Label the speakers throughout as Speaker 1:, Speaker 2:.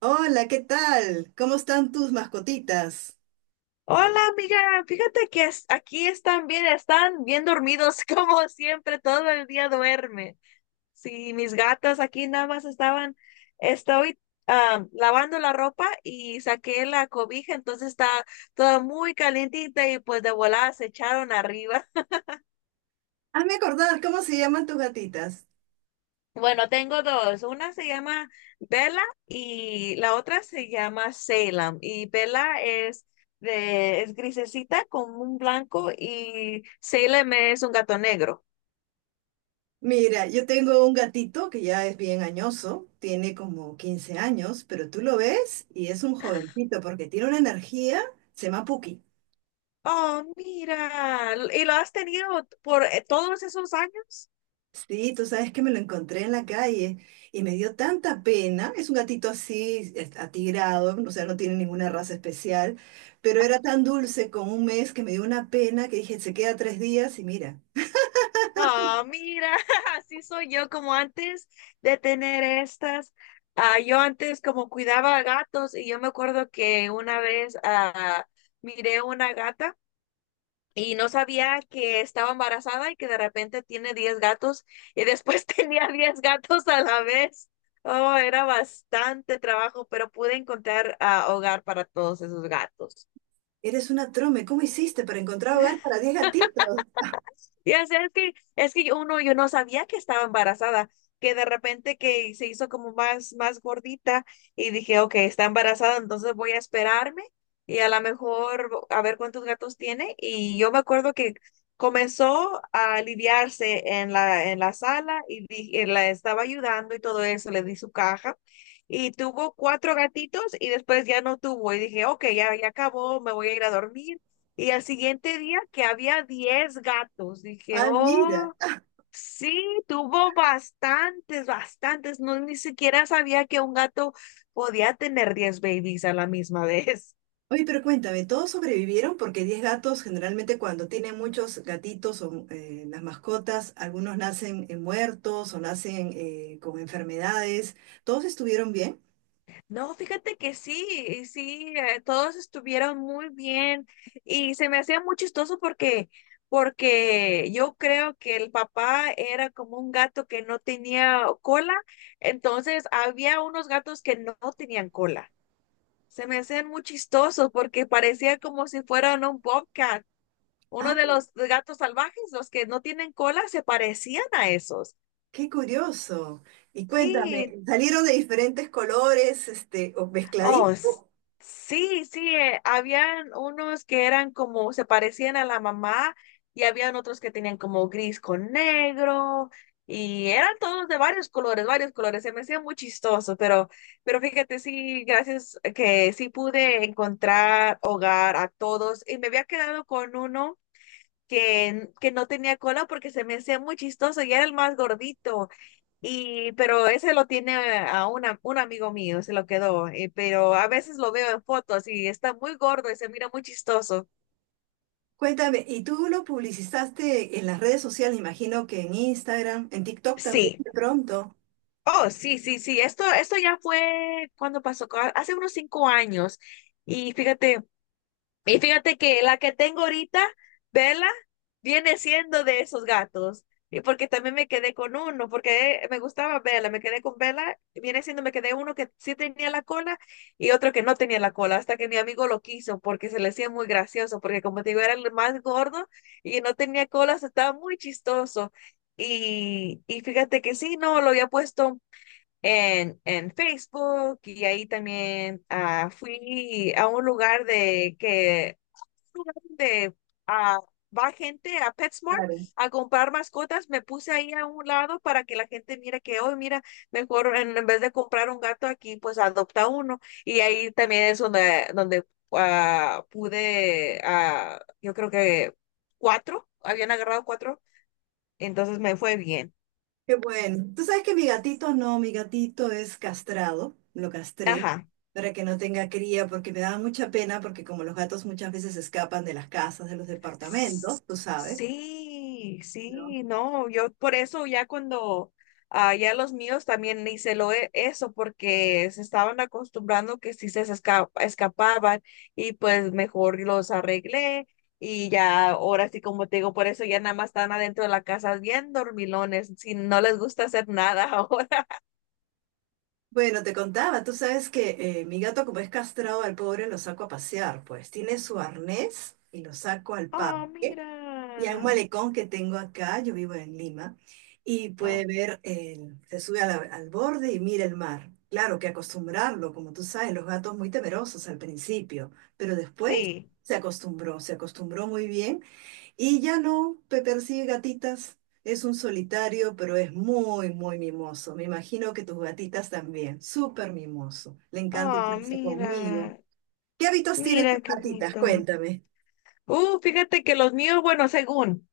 Speaker 1: Hola, ¿qué tal? ¿Cómo están tus mascotitas?
Speaker 2: Hola amiga, fíjate que aquí están bien dormidos como siempre, todo el día duermen. Sí, mis gatas aquí nada más estoy lavando la ropa y saqué la cobija, entonces está toda muy calientita y pues de volada se echaron arriba.
Speaker 1: Hazme acordar, ¿cómo se llaman tus gatitas?
Speaker 2: Bueno, tengo dos. Una se llama Bella y la otra se llama Salem. Y Bella es grisecita con un blanco y Salem es un gato negro.
Speaker 1: Mira, yo tengo un gatito que ya es bien añoso, tiene como 15 años, pero tú lo ves y es un jovencito porque tiene una energía, se llama Puki.
Speaker 2: Oh, mira. ¿Y lo has tenido por todos esos años?
Speaker 1: Sí, tú sabes que me lo encontré en la calle y me dio tanta pena. Es un gatito así, atigrado, o sea, no tiene ninguna raza especial, pero era tan dulce con 1 mes que me dio una pena que dije, se queda 3 días y mira.
Speaker 2: Ah, mira, así soy yo como antes de tener estas. Ah, yo antes como cuidaba gatos y yo me acuerdo que una vez miré una gata. Y no sabía que estaba embarazada y que de repente tiene 10 gatos y después tenía 10 gatos a la vez. Oh, era bastante trabajo, pero pude encontrar hogar para todos esos gatos.
Speaker 1: Eres una trome, ¿cómo hiciste para encontrar hogar para 10 gatitos?
Speaker 2: Ya sé, es que uno, yo no sabía que estaba embarazada, que de repente que se hizo como más gordita y dije, ok, está embarazada, entonces voy a esperarme y a lo mejor a ver cuántos gatos tiene. Y yo me acuerdo que comenzó a aliviarse en la sala y la estaba ayudando y todo eso, le di su caja y tuvo cuatro gatitos y después ya no tuvo y dije, ok, ya, ya acabó, me voy a ir a dormir y al siguiente día que había 10 gatos, dije,
Speaker 1: Ay, mira.
Speaker 2: oh, sí, tuvo bastantes, bastantes. No, ni siquiera sabía que un gato podía tener 10 babies a la misma vez.
Speaker 1: Oye, pero cuéntame, ¿todos sobrevivieron? Porque 10 gatos, generalmente cuando tienen muchos gatitos o las mascotas, algunos nacen muertos o nacen con enfermedades. ¿Todos estuvieron bien?
Speaker 2: No, fíjate que sí, y sí, todos estuvieron muy bien y se me hacía muy chistoso porque yo creo que el papá era como un gato que no tenía cola, entonces había unos gatos que no tenían cola. Se me hacían muy chistosos porque parecía como si fueran un bobcat.
Speaker 1: Ah,
Speaker 2: Uno de los gatos salvajes, los que no tienen cola, se parecían a esos.
Speaker 1: qué curioso. Y cuéntame,
Speaker 2: Sí,
Speaker 1: ¿salieron de diferentes colores, este, o
Speaker 2: oh,
Speaker 1: mezcladitos?
Speaker 2: sí, sí, habían unos que eran como, se parecían a la mamá y habían otros que tenían como gris con negro y eran todos de varios colores, varios colores. Se me hacía muy chistoso, pero fíjate, sí, gracias que sí pude encontrar hogar a todos y me había quedado con uno que no tenía cola porque se me hacía muy chistoso y era el más gordito. Y, pero ese lo tiene un amigo mío, se lo quedó. Pero a veces lo veo en fotos y está muy gordo y se mira muy chistoso.
Speaker 1: Cuéntame, ¿y tú lo publicizaste en las redes sociales? Imagino que en Instagram, en TikTok también,
Speaker 2: Sí.
Speaker 1: de pronto.
Speaker 2: Oh, sí, sí, sí. Esto ya fue cuando pasó, hace unos 5 años. Y fíjate. Y fíjate que la que tengo ahorita, Vela, viene siendo de esos gatos. Y porque también me quedé con uno, porque me gustaba Vela, me quedé con Vela, viene siendo, me quedé uno que sí tenía la cola y otro que no tenía la cola, hasta que mi amigo lo quiso porque se le hacía muy gracioso, porque como te digo, era el más gordo y no tenía cola, se estaba muy chistoso. Y fíjate que sí, no, lo había puesto en Facebook y ahí también fui a un lugar de que lugar donde ah, va gente a PetSmart
Speaker 1: Claro.
Speaker 2: a comprar mascotas, me puse ahí a un lado para que la gente mire que hoy, mira, mejor en vez de comprar un gato aquí, pues adopta uno. Y ahí también es donde pude, yo creo que habían agarrado cuatro, entonces me fue bien.
Speaker 1: Qué bueno. Tú sabes que mi gatito no, mi gatito es castrado, lo castré
Speaker 2: Ajá.
Speaker 1: para que no tenga cría porque me daba mucha pena porque como los gatos muchas veces escapan de las casas, de los
Speaker 2: S-
Speaker 1: departamentos, tú sabes,
Speaker 2: Sí,
Speaker 1: ¿no?
Speaker 2: sí, no, yo por eso ya cuando ya los míos también hice lo eso porque se estaban acostumbrando que si se escapaban y pues mejor los arreglé y ya ahora sí como te digo, por eso ya nada más están adentro de la casa bien dormilones, si no les gusta hacer nada ahora.
Speaker 1: Bueno, te contaba, tú sabes que mi gato como es castrado al pobre lo saco a pasear, pues tiene su arnés y lo saco al
Speaker 2: Oh,
Speaker 1: parque. Y hay un
Speaker 2: mira.
Speaker 1: malecón que tengo acá, yo vivo en Lima, y
Speaker 2: Ah,
Speaker 1: puede ver, el- se sube a la- al borde y mira el mar. Claro que acostumbrarlo, como tú sabes, los gatos muy temerosos al principio, pero después
Speaker 2: sí.
Speaker 1: se acostumbró muy bien y ya no persigue gatitas. Es un solitario, pero es muy, muy mimoso. Me imagino que tus gatitas también, súper mimoso. Le encanta
Speaker 2: Oh,
Speaker 1: echarse conmigo.
Speaker 2: mira.
Speaker 1: ¿Qué hábitos tiene tus
Speaker 2: Mira qué
Speaker 1: gatitas?
Speaker 2: bonito.
Speaker 1: Cuéntame.
Speaker 2: Fíjate que los míos, bueno, según,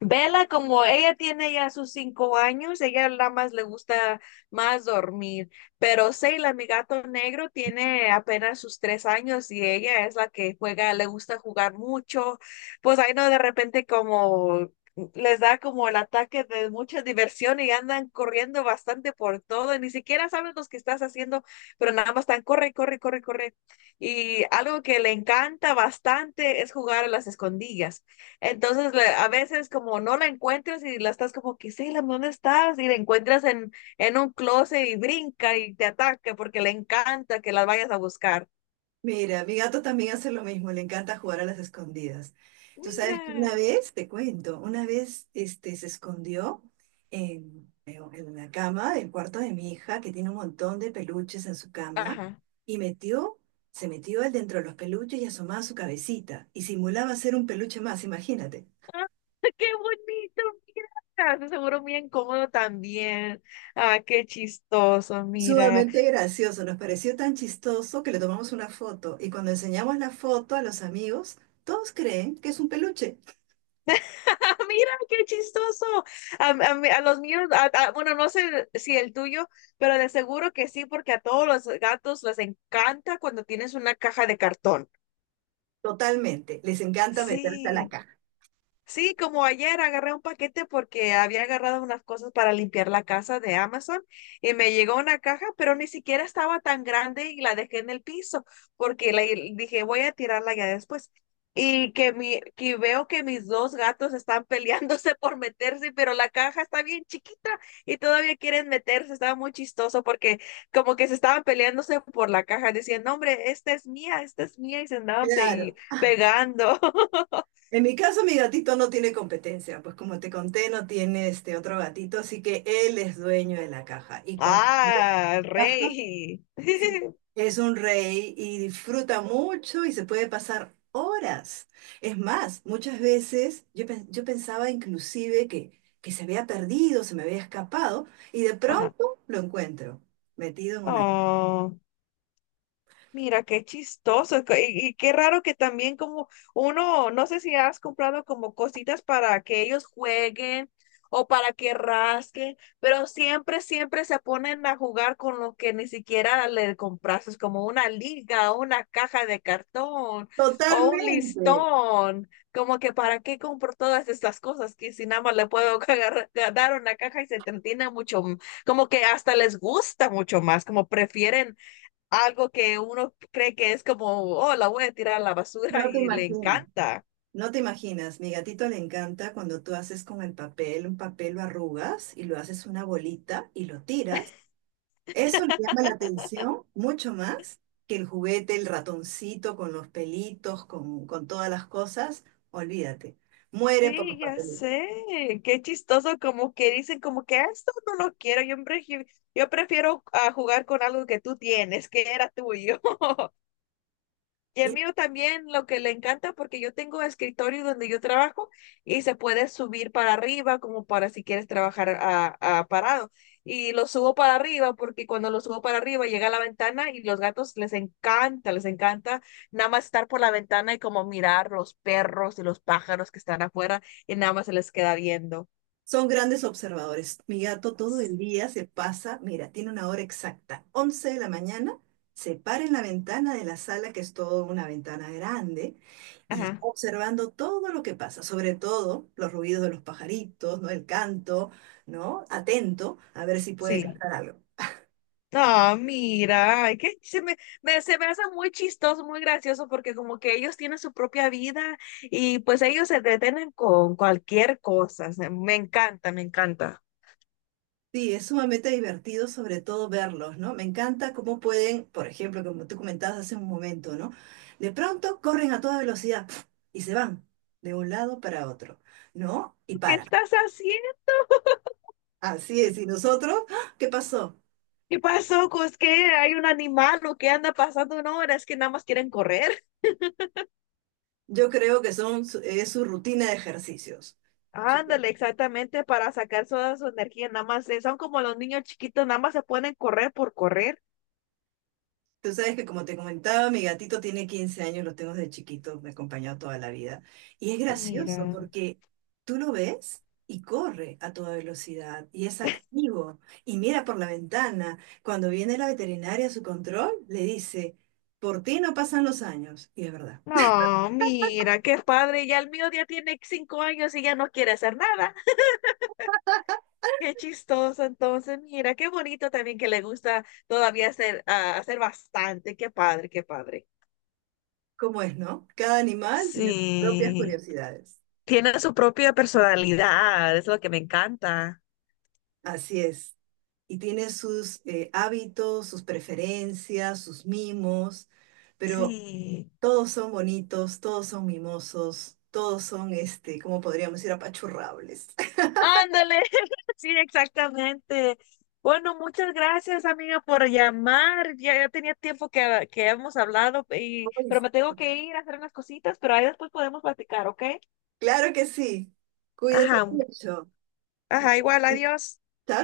Speaker 2: Vela, como ella tiene ya sus 5 años, ella nada más le gusta más dormir. Pero Seila, mi gato negro, tiene apenas sus 3 años y ella es la que juega, le gusta jugar mucho. Pues ahí no, de repente como les da como el ataque de mucha diversión y andan corriendo bastante por todo. Ni siquiera saben los que estás haciendo, pero nada más están corre, corre, corre, corre. Y algo que le encanta bastante es jugar a las escondillas. Entonces, a veces como no la encuentras y la estás como que, sí, ¿dónde estás? Y la encuentras en un closet y brinca y te ataca porque le encanta que las vayas a buscar.
Speaker 1: Mira, mi gato también hace lo mismo, le encanta jugar a las escondidas. Tú sabes que una
Speaker 2: Mira,
Speaker 1: vez, te cuento, una vez este, se escondió en la cama del cuarto de mi hija, que tiene un montón de peluches en su cama,
Speaker 2: ajá.
Speaker 1: y metió, se metió él dentro de los peluches y asomaba su cabecita, y simulaba ser un peluche más, imagínate.
Speaker 2: Ah, ¡Qué bonito! Mira, de seguro bien cómodo también. Ah, qué chistoso, mira.
Speaker 1: Sumamente gracioso, nos pareció tan chistoso que le tomamos una foto, y cuando enseñamos la foto a los amigos, todos creen que es un peluche.
Speaker 2: Mira, qué chistoso. A los míos, bueno, no sé si el tuyo, pero de seguro que sí, porque a todos los gatos les encanta cuando tienes una caja de cartón.
Speaker 1: Totalmente, les encanta meterse a la
Speaker 2: Sí,
Speaker 1: caja.
Speaker 2: sí, como ayer agarré un paquete porque había agarrado unas cosas para limpiar la casa de Amazon y me llegó una caja, pero ni siquiera estaba tan grande y la dejé en el piso porque dije voy a tirarla ya después. Que veo que mis dos gatos están peleándose por meterse, pero la caja está bien chiquita y todavía quieren meterse. Estaba muy chistoso porque como que se estaban peleándose por la caja, decían, no, hombre, esta es mía y se andaban
Speaker 1: Claro.
Speaker 2: pegando.
Speaker 1: En mi caso, mi gatito no tiene competencia, pues como te conté, no tiene este otro gatito, así que él es dueño de la caja. Y cuando tiene
Speaker 2: Ah, el
Speaker 1: caja,
Speaker 2: rey.
Speaker 1: sí, es un rey y disfruta mucho y se puede pasar horas. Es más, muchas veces yo, yo pensaba inclusive que se había perdido, se me había escapado, y de
Speaker 2: Ajá.
Speaker 1: pronto lo encuentro, metido en una caja.
Speaker 2: Oh. Mira, qué chistoso y qué raro que también como uno, no sé si has comprado como cositas para que ellos jueguen o para que rasquen, pero siempre, siempre se ponen a jugar con lo que ni siquiera le compraste, como una liga, una caja de cartón o un
Speaker 1: Totalmente,
Speaker 2: listón, como que para qué compro todas estas cosas que si nada más le puedo dar una caja y se entretiene mucho, como que hasta les gusta mucho más, como prefieren algo que uno cree que es como, oh, la voy a tirar a la basura
Speaker 1: no te
Speaker 2: y le
Speaker 1: imaginas.
Speaker 2: encanta.
Speaker 1: No te imaginas, mi gatito le encanta cuando tú haces con el papel, un papel lo arrugas y lo haces una bolita y lo tiras. Eso le llama la atención mucho más que el juguete, el ratoncito con los pelitos, con todas las cosas. Olvídate, muere por
Speaker 2: Sí,
Speaker 1: los
Speaker 2: ya
Speaker 1: papelitos.
Speaker 2: sé, qué chistoso, como que dicen como que "Ah, esto no lo quiero, yo prefiero jugar con algo que tú tienes, que era tuyo." Y el
Speaker 1: Y
Speaker 2: mío también lo que le encanta porque yo tengo escritorio donde yo trabajo y se puede subir para arriba como para si quieres trabajar a parado. Y lo subo para arriba porque cuando lo subo para arriba llega a la ventana y los gatos les encanta nada más estar por la ventana y como mirar los perros y los pájaros que están afuera y nada más se les queda viendo.
Speaker 1: son grandes observadores. Mi gato todo el día se pasa, mira, tiene una hora exacta, 11 de la mañana, se para en la ventana de la sala, que es toda una ventana grande, y está
Speaker 2: Ajá,
Speaker 1: observando todo lo que pasa, sobre todo los ruidos de los pajaritos, ¿no? El canto, ¿no? Atento a ver si puede
Speaker 2: sí.
Speaker 1: cantar algo.
Speaker 2: Ah, mira, ay, que se me hace muy chistoso, muy gracioso, porque como que ellos tienen su propia vida y pues ellos se detienen con cualquier cosa. Me encanta, me encanta.
Speaker 1: Sí, es sumamente divertido sobre todo verlos, ¿no? Me encanta cómo pueden, por ejemplo, como tú comentabas hace un momento, ¿no? De pronto corren a toda velocidad ¡puf! Y se van de un lado para otro, ¿no? Y
Speaker 2: ¿Qué
Speaker 1: paran.
Speaker 2: estás haciendo?
Speaker 1: Así es, y nosotros, ¡ah! ¿Qué pasó?
Speaker 2: ¿Qué pasó? ¿Cos qué? ¿Hay un animal o qué anda pasando? No, es que nada más quieren correr.
Speaker 1: Yo creo que son, es su rutina de ejercicios.
Speaker 2: Ándale, exactamente, para sacar toda su energía, nada más, son como los niños chiquitos, nada más se pueden correr por correr.
Speaker 1: Tú sabes que como te comentaba, mi gatito tiene 15 años, lo tengo desde chiquito, me ha acompañado toda la vida. Y es gracioso
Speaker 2: Mira.
Speaker 1: porque tú lo ves y corre a toda velocidad y es activo y mira por la ventana. Cuando viene la veterinaria a su control, le dice, por ti no pasan los años. Y es verdad.
Speaker 2: No, mira, qué padre, ya el mío ya tiene 5 años y ya no quiere hacer nada. Qué chistoso, entonces, mira, qué bonito también que le gusta todavía hacer bastante. Qué padre, qué padre.
Speaker 1: ¿Cómo es, no? Cada animal tiene sus propias
Speaker 2: Sí,
Speaker 1: curiosidades.
Speaker 2: tiene su propia personalidad, es lo que me encanta.
Speaker 1: Así es. Y tiene sus hábitos, sus preferencias, sus mimos, pero...
Speaker 2: Sí.
Speaker 1: Todos son bonitos, todos son mimosos, todos son, este, ¿cómo podríamos decir? Apachurrables.
Speaker 2: Ándale, sí, exactamente. Bueno, muchas gracias, amiga, por llamar. Ya tenía tiempo que hemos hablado,
Speaker 1: Ay,
Speaker 2: pero me tengo
Speaker 1: sí.
Speaker 2: que ir a hacer unas cositas, pero ahí después podemos platicar, ¿ok?
Speaker 1: Claro que sí. Cuídate
Speaker 2: Ajá,
Speaker 1: mucho.
Speaker 2: ajá, igual, adiós.
Speaker 1: ¿Está?